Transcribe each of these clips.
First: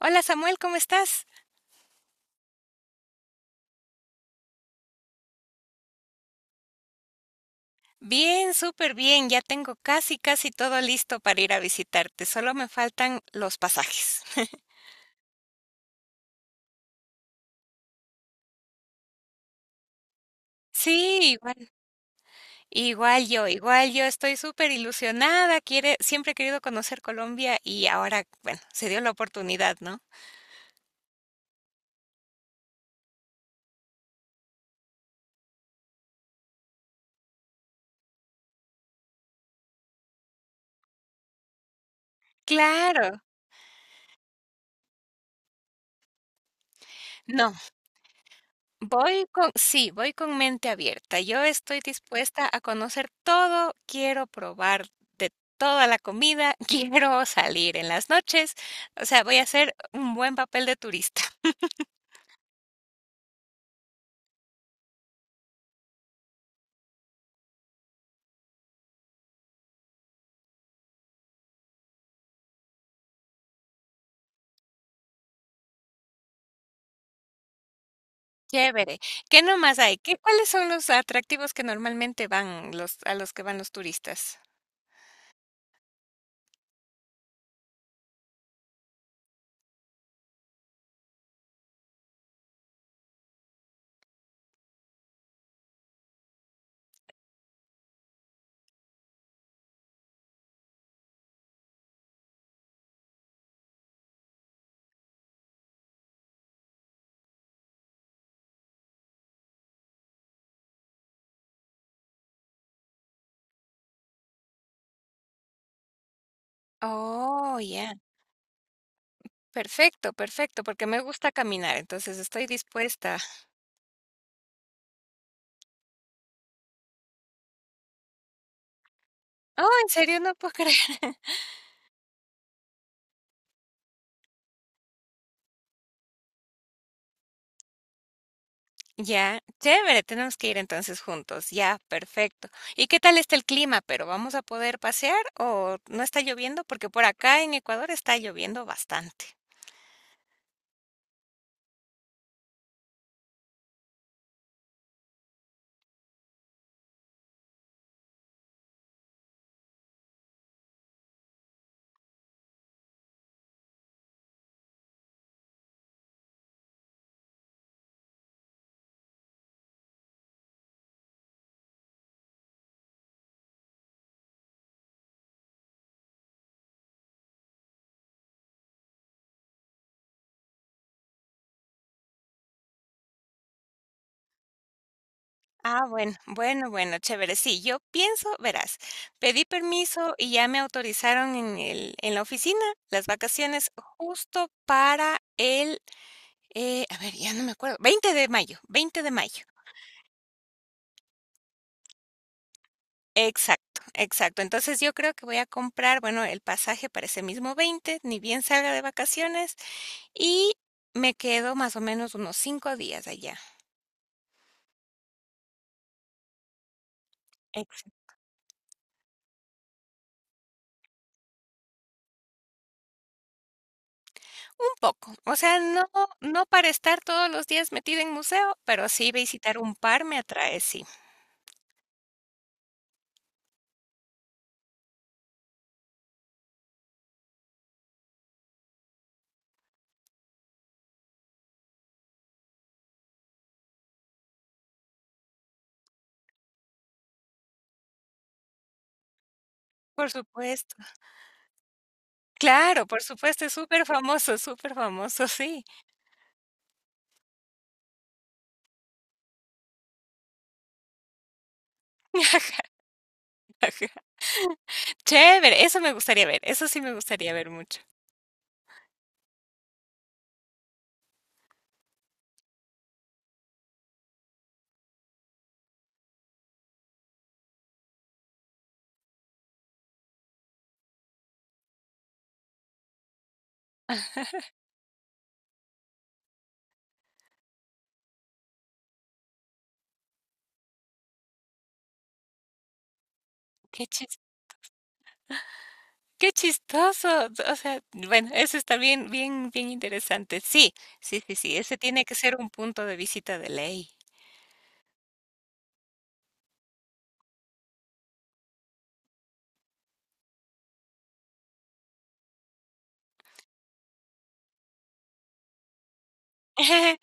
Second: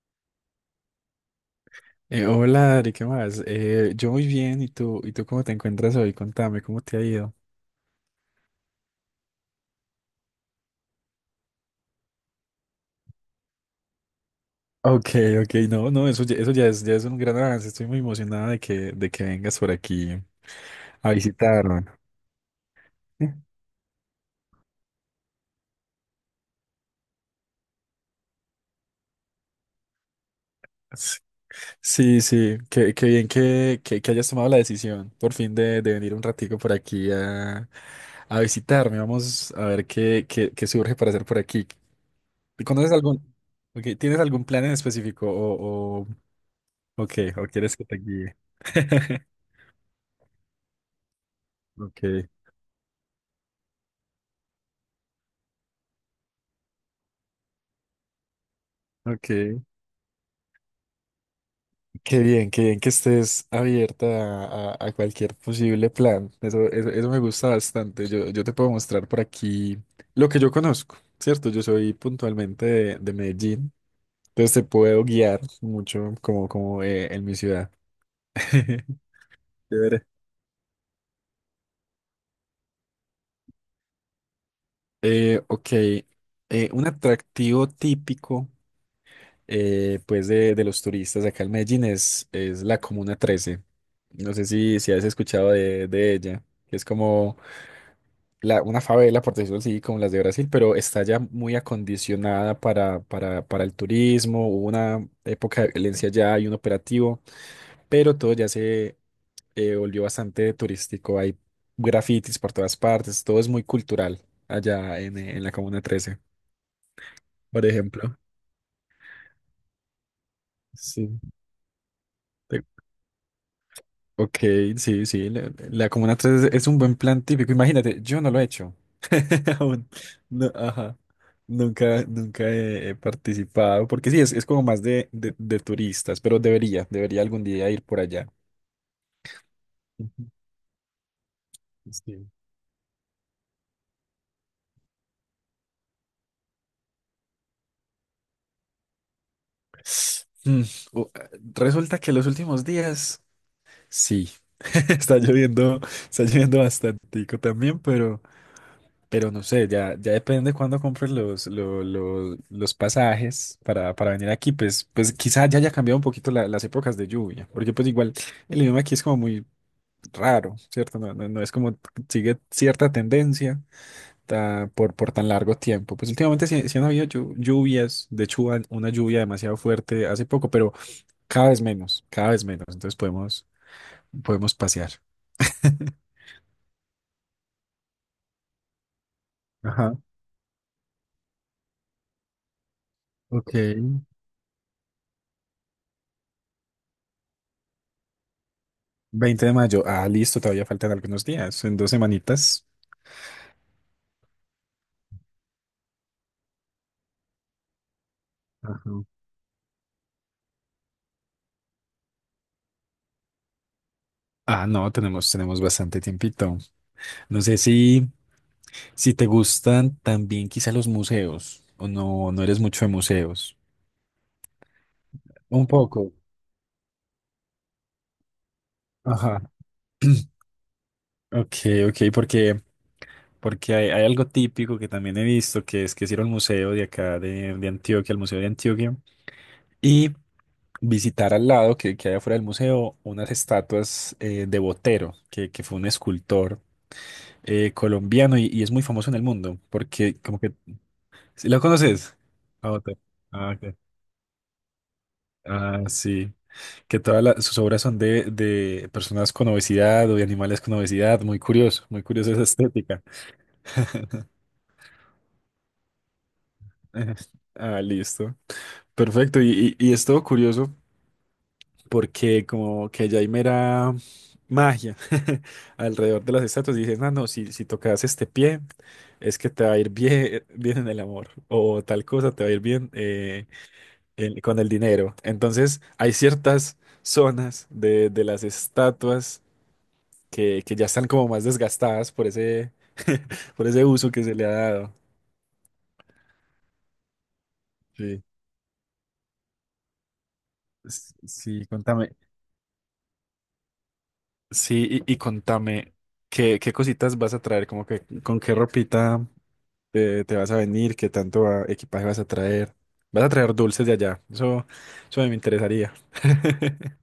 Hola Samuel, ¿cómo estás? Hola Ari, ¿qué más? Yo muy bien, ¿y tú? ¿Y tú cómo te encuentras hoy? Contame, ¿cómo te ha ido? Bien, súper bien. Ya tengo casi, casi todo listo para ir a visitarte. Solo me faltan los pasajes. Ok, ok, no, no, ya es un gran avance. Estoy muy emocionada de que vengas por aquí a Sí, igual, visitarme. Igual yo estoy súper ilusionada. Quiere, siempre he querido conocer Colombia y ahora, bueno, se dio la oportunidad, ¿no? Sí, sí, sí, qué bien que hayas tomado la decisión por fin de venir un ratico por aquí a visitarme. Vamos a ver qué surge para hacer por aquí. ¿Conoces algún, Claro. ok, ¿tienes algún plan en específico ok, o No. quieres que te guíe? Voy con mente abierta. Yo estoy Ok, dispuesta a conocer todo, quiero probar de toda la comida, quiero salir en las noches, o sea, voy a ok. hacer un buen papel de turista. Qué bien que estés abierta a cualquier posible plan. Eso me gusta bastante. Yo te puedo mostrar por aquí lo que yo conozco, ¿cierto? Yo soy puntualmente de Medellín, entonces te puedo guiar mucho como en mi ciudad. Chévere. ¿Qué nomás hay? Chévere. ¿Qué, cuáles son los atractivos que normalmente van los a los que van los turistas? Ok, un atractivo típico pues de los turistas acá en Medellín es la Comuna 13. No sé si has escuchado de ella, que es como. Una favela, por decirlo así, como las de Brasil, pero está ya muy acondicionada para el turismo. Hubo una época de violencia ya y un operativo, pero todo ya se volvió bastante turístico. Hay grafitis por todas partes, todo es muy cultural allá en la Comuna 13, Oh, por ya. ejemplo. Perfecto, perfecto, porque me Sí. gusta caminar, entonces estoy Te- dispuesta. Ok, sí, sí, la Comuna 13 es un buen plan típico. Imagínate, yo no lo he hecho. Oh, en Aún serio, no no, puedo ajá. creer. Nunca he participado, porque sí, es como más de turistas, pero debería algún día ir por allá. Ya, chévere, Ujú, tenemos que ir entonces juntos, ya, sí. perfecto. ¿Y qué tal está el clima? ¿Pero vamos a poder pasear o no está lloviendo? Porque por acá en Ecuador está lloviendo bastante. Mm, o- Resulta que los últimos días, sí, está lloviendo, está lloviendo bastantico también, pero no sé, ya depende de cuándo compres los pasajes para venir aquí, pues quizá ya haya cambiado un poquito las épocas de lluvia, porque pues igual el idioma aquí es como muy raro, ¿cierto? No, no, no es como sigue cierta tendencia por tan largo tiempo. Pues últimamente sí, sí han habido lluvias. De hecho, hubo una lluvia demasiado fuerte hace poco, pero cada vez menos, cada vez menos. Entonces podemos pasear. Ah, bueno, bueno, bueno, chévere. Sí, yo pienso, verás, pedí Ajá, permiso y ya me autorizaron en la oficina las ok. vacaciones justo para a ver, ya no me acuerdo, 20 de mayo, 20 de mayo. 20 de mayo, ah, listo, todavía faltan algunos días, en 2 semanitas. Exacto, exacto. Entonces, yo creo que voy a comprar, bueno, el pasaje para ese mismo 20 ni bien salga de Ajá. vacaciones, y me quedo más o menos unos 5 días allá. Ah, no, tenemos bastante tiempito. No sé si, Exacto. si te gustan también quizá los museos, o no, no eres mucho de museos. Un poco. O sea, Un no poco. no para estar todos los días metida en museo, pero sí Ajá. visitar un par me atrae, sí. Ok, ok, porque hay algo típico que también he visto, que es ir al museo de acá de Antioquia, al Museo de Antioquia, y visitar al lado que hay afuera del museo unas estatuas de Botero, que fue un escultor colombiano, y es muy famoso en el mundo, Por porque como que. supuesto. ¿Sí? ¿Lo conoces? A Claro, Botero. por supuesto, Ah, es ok. súper famoso, superfamoso, famoso, sí. Ah, sí. Que todas sus obras son de personas con obesidad o de animales con obesidad. Muy curioso, muy curiosa esa estética. Chévere, eso me gustaría ver, eso sí me gustaría ver mucho. Ah, listo. Perfecto, y es todo curioso porque como que ya hay mera magia alrededor de las estatuas. Y dices, no, no, si tocas este pie, es que te va a ir bien, bien en el amor, o tal cosa, te va a ir bien con el dinero. Entonces hay ciertas zonas de las estatuas que ya están como más desgastadas por ese, por ese Qué uso que se le ha dado. Qué chistoso. O sea, Sí. bueno, eso está bien, bien, bien interesante. Sí, sí, sí, sí. Sí, Ese tiene contame. que ser un punto de visita de ley. Sí, y contame, ¿qué cositas vas a traer. Como que con qué ropita te vas a venir, qué tanto equipaje vas a traer. Vas a traer dulces de allá. Eso me interesaría.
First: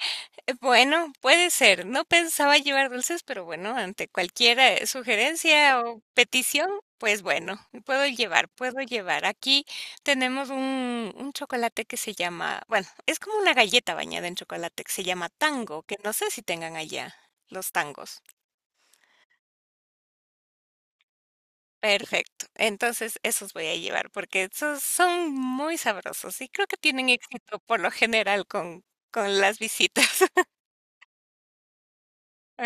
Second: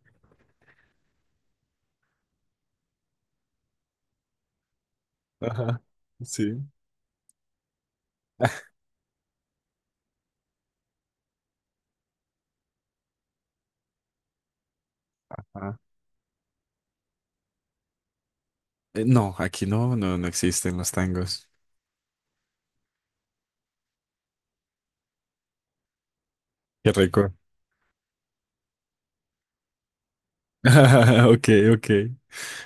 Bueno, puede ser. No pensaba llevar dulces, pero bueno, ante cualquier sugerencia Ajá, o sí. petición, pues bueno, puedo llevar, puedo llevar. Aquí tenemos un chocolate que se llama, bueno, es como una galleta bañada en chocolate que se llama Ah, tango, que no sé si tengan allá los tangos. No, aquí no, no, no existen los tangos. Perfecto. Entonces, esos voy a llevar porque esos son muy sabrosos y creo que Qué tienen rico. éxito por lo general con las visitas. Ok, ok.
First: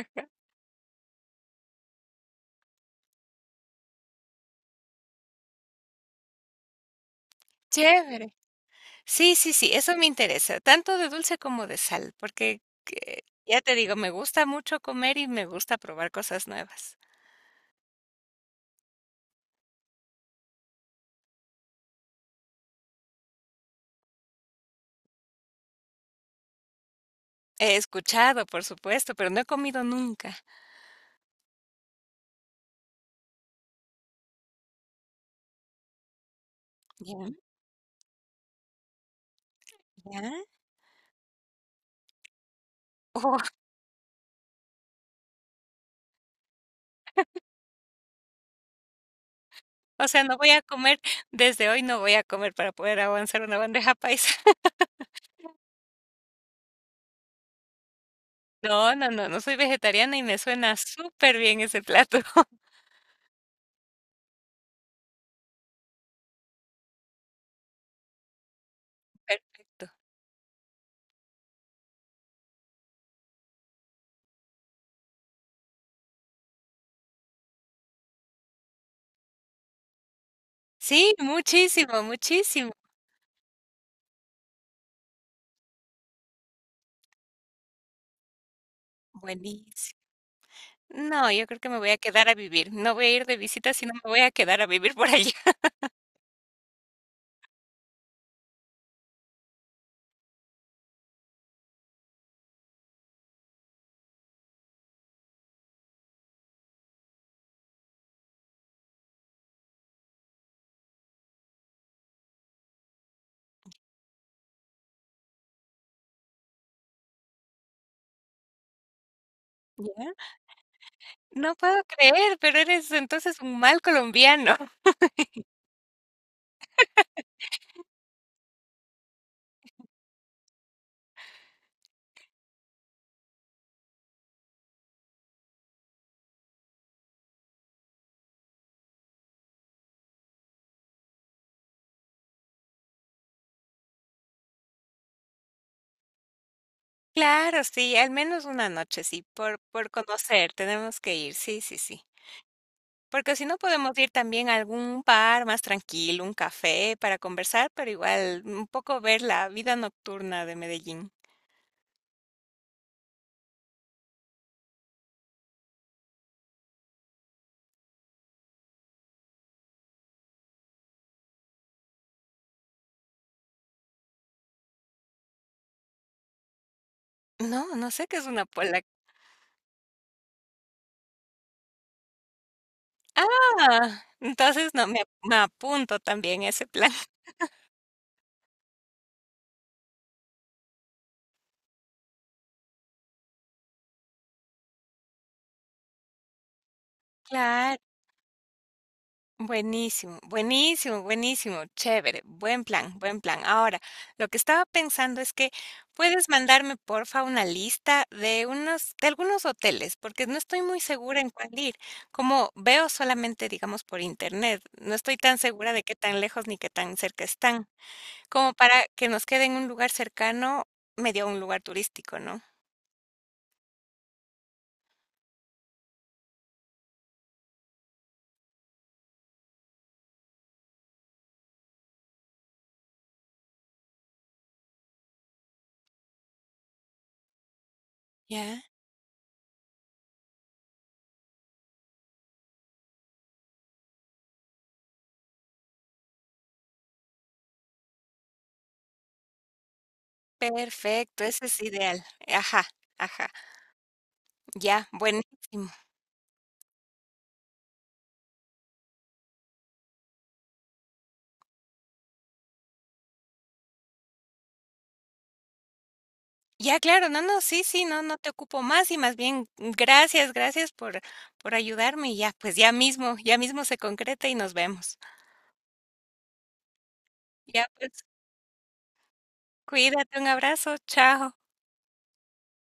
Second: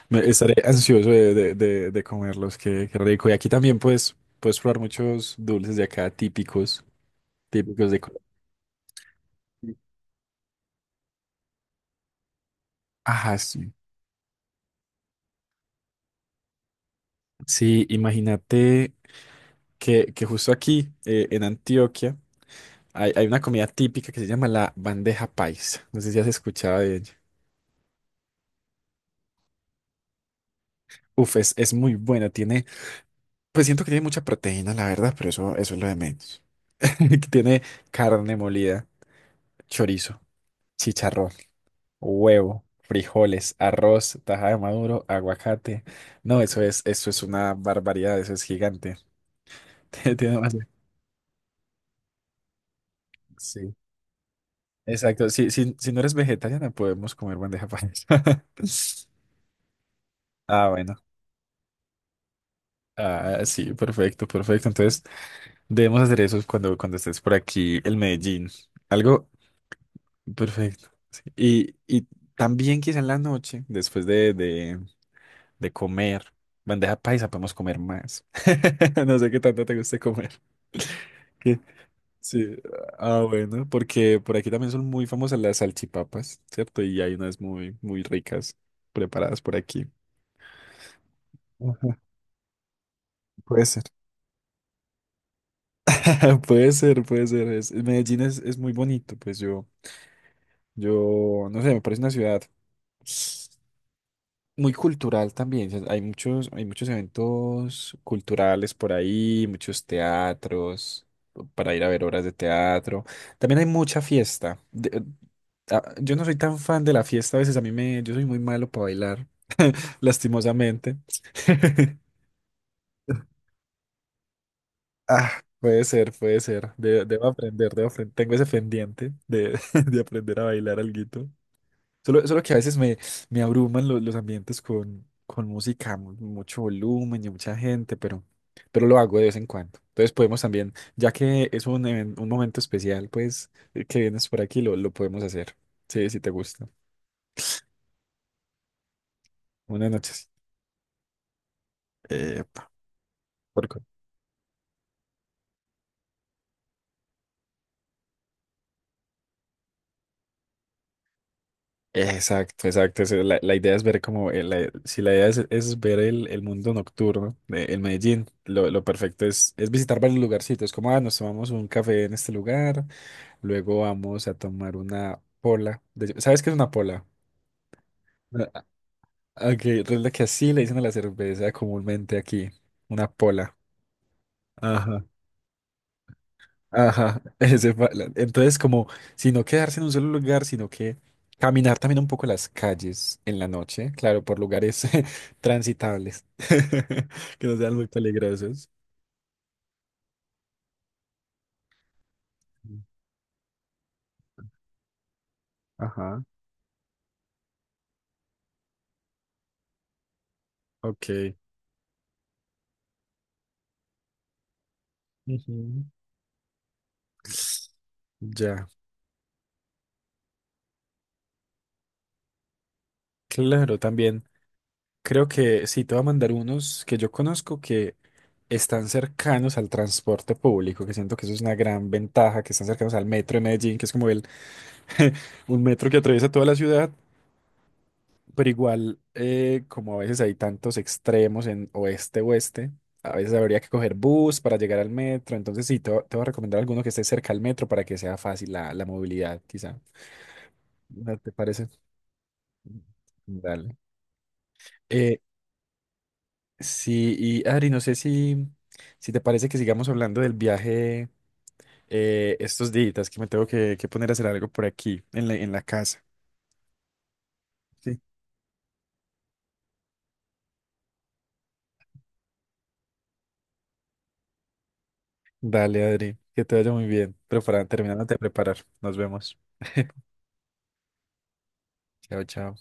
Estaré ansioso de comerlos, qué rico. Y aquí también puedes probar muchos dulces de acá típicos, típicos de Colombia. Chévere. Sí, sí, sí, eso me interesa, tanto de dulce como de sal, porque que- Ajá, ya sí. te digo, me gusta mucho comer y me gusta probar cosas nuevas. Sí, imagínate que justo aquí en Antioquia hay una comida típica que se llama la bandeja paisa. No sé si has escuchado de ella. He escuchado, por supuesto, pero no he comido nunca. Uf, es muy buena. Pues siento que tiene mucha proteína, la verdad, pero eso es lo de menos. Ya, Tiene carne molida, chorizo, ya. chicharrón, huevo, Oh, frijoles, arroz, taja de maduro, aguacate. No, eso es una barbaridad, eso es gigante. o sea, no Tiene voy más. a comer, desde hoy no voy a comer para poder avanzar una Sí. bandeja paisa. Exacto, si no eres vegetariana, podemos comer bandeja paisa. No, no, no, no soy vegetariana y me Ah, suena bueno. súper bien ese plato. Ah, sí, perfecto, perfecto. Entonces, debemos hacer eso cuando estés por aquí, el Medellín. Algo Perfecto. perfecto. Y también quizá en la noche, después de comer bandeja paisa, podemos comer más. No sé qué tanto te guste comer. Sí, ¿Qué? muchísimo, Sí. muchísimo. Ah, bueno, porque por aquí también son muy famosas las salchipapas, ¿cierto? Y hay unas muy, muy ricas preparadas por aquí. Buenísimo. No, yo creo que me voy a Ajá, quedar a vivir. No voy a ir de puede visita, ser. sino me voy a quedar a vivir por allá. Puede ser, puede ser. Medellín es muy bonito. Pues, yo, no sé, me parece una ciudad muy cultural también. O sea, hay muchos eventos culturales por ahí, muchos teatros para ir a ver obras de teatro. También hay mucha fiesta. Yo no soy tan fan de la fiesta. A veces, yo soy muy malo para bailar, ¿Ya? lastimosamente. No puedo creer, pero eres entonces un mal colombiano. Ah, puede ser, puede ser. Debo aprender, debo aprender. Tengo ese pendiente de, de aprender a bailar alguito. Solo que a veces me abruman los ambientes con música, mucho volumen y mucha gente, pero lo hago de vez en cuando. Entonces podemos también, ya que es un momento especial, pues, que vienes por aquí, lo podemos hacer. Sí, si te gusta. Claro, sí, al menos una noche, sí, por Buenas noches. conocer, tenemos que ir. Sí, sí, sí. Epa, Porque si no por podemos ir también a algún bar más tranquilo, un café para conversar, pero igual un poco ver la vida nocturna de Medellín. Exacto, exacto. La idea es ver como, Si la idea es ver el mundo nocturno, el Medellín, lo perfecto es visitar varios lugarcitos, como, ah, nos tomamos un café en este lugar, luego vamos a tomar una pola. ¿Sabes qué es una pola? No, no sé qué es una Ah, polaca. Ok, es la que así le dicen a la cerveza comúnmente aquí, una pola. Ah, entonces no, me apunto también a ese plan. Ajá, ese fue entonces como si no quedarse en un solo lugar, sino que caminar también un poco las calles en la noche, claro, por lugares transitables, que no sean Claro. muy peligrosos. Buenísimo, buenísimo, buenísimo, chévere, buen plan, buen plan. Ahora, lo que estaba pensando es que Ajá, puedes mandarme porfa una lista de unos, de algunos hoteles, porque no estoy muy segura en ok. cuál ir. Como veo solamente, digamos, por internet, no estoy tan segura de Ujú. qué tan lejos ni qué tan cerca están, como Ya, para que nos quede en un lugar cercano, medio un lugar turístico, ¿no? claro, también creo que sí, te voy a mandar unos que yo conozco que están cercanos al transporte público, que siento que eso es una gran ventaja, que están cercanos al metro de Medellín, que es como un metro que atraviesa toda la ciudad. Pero Ya, igual, como a veces hay tantos extremos en oeste-oeste, a veces habría que coger bus para llegar al metro. Entonces, sí, te voy a recomendar alguno que esté cerca al metro para que sea fácil la movilidad, quizá. ¿No perfecto, te ese es parece? ideal. Ajá, ajá, Dale. ya, Eh, buenísimo. sí, y Adri, no sé si te parece que sigamos hablando del viaje estos días, que me tengo que poner a hacer algo por aquí, en la casa. Ya, claro, no, no, sí, sí, Sí. no, no te ocupo más y más bien gracias, gracias por ayudarme y ya, pues ya mismo se concreta y nos vemos. Dale, Adri, que te vaya muy bien. Pero Ya, para pues terminando te preparar, nos vemos. cuídate, un abrazo, chao. Chao, chao.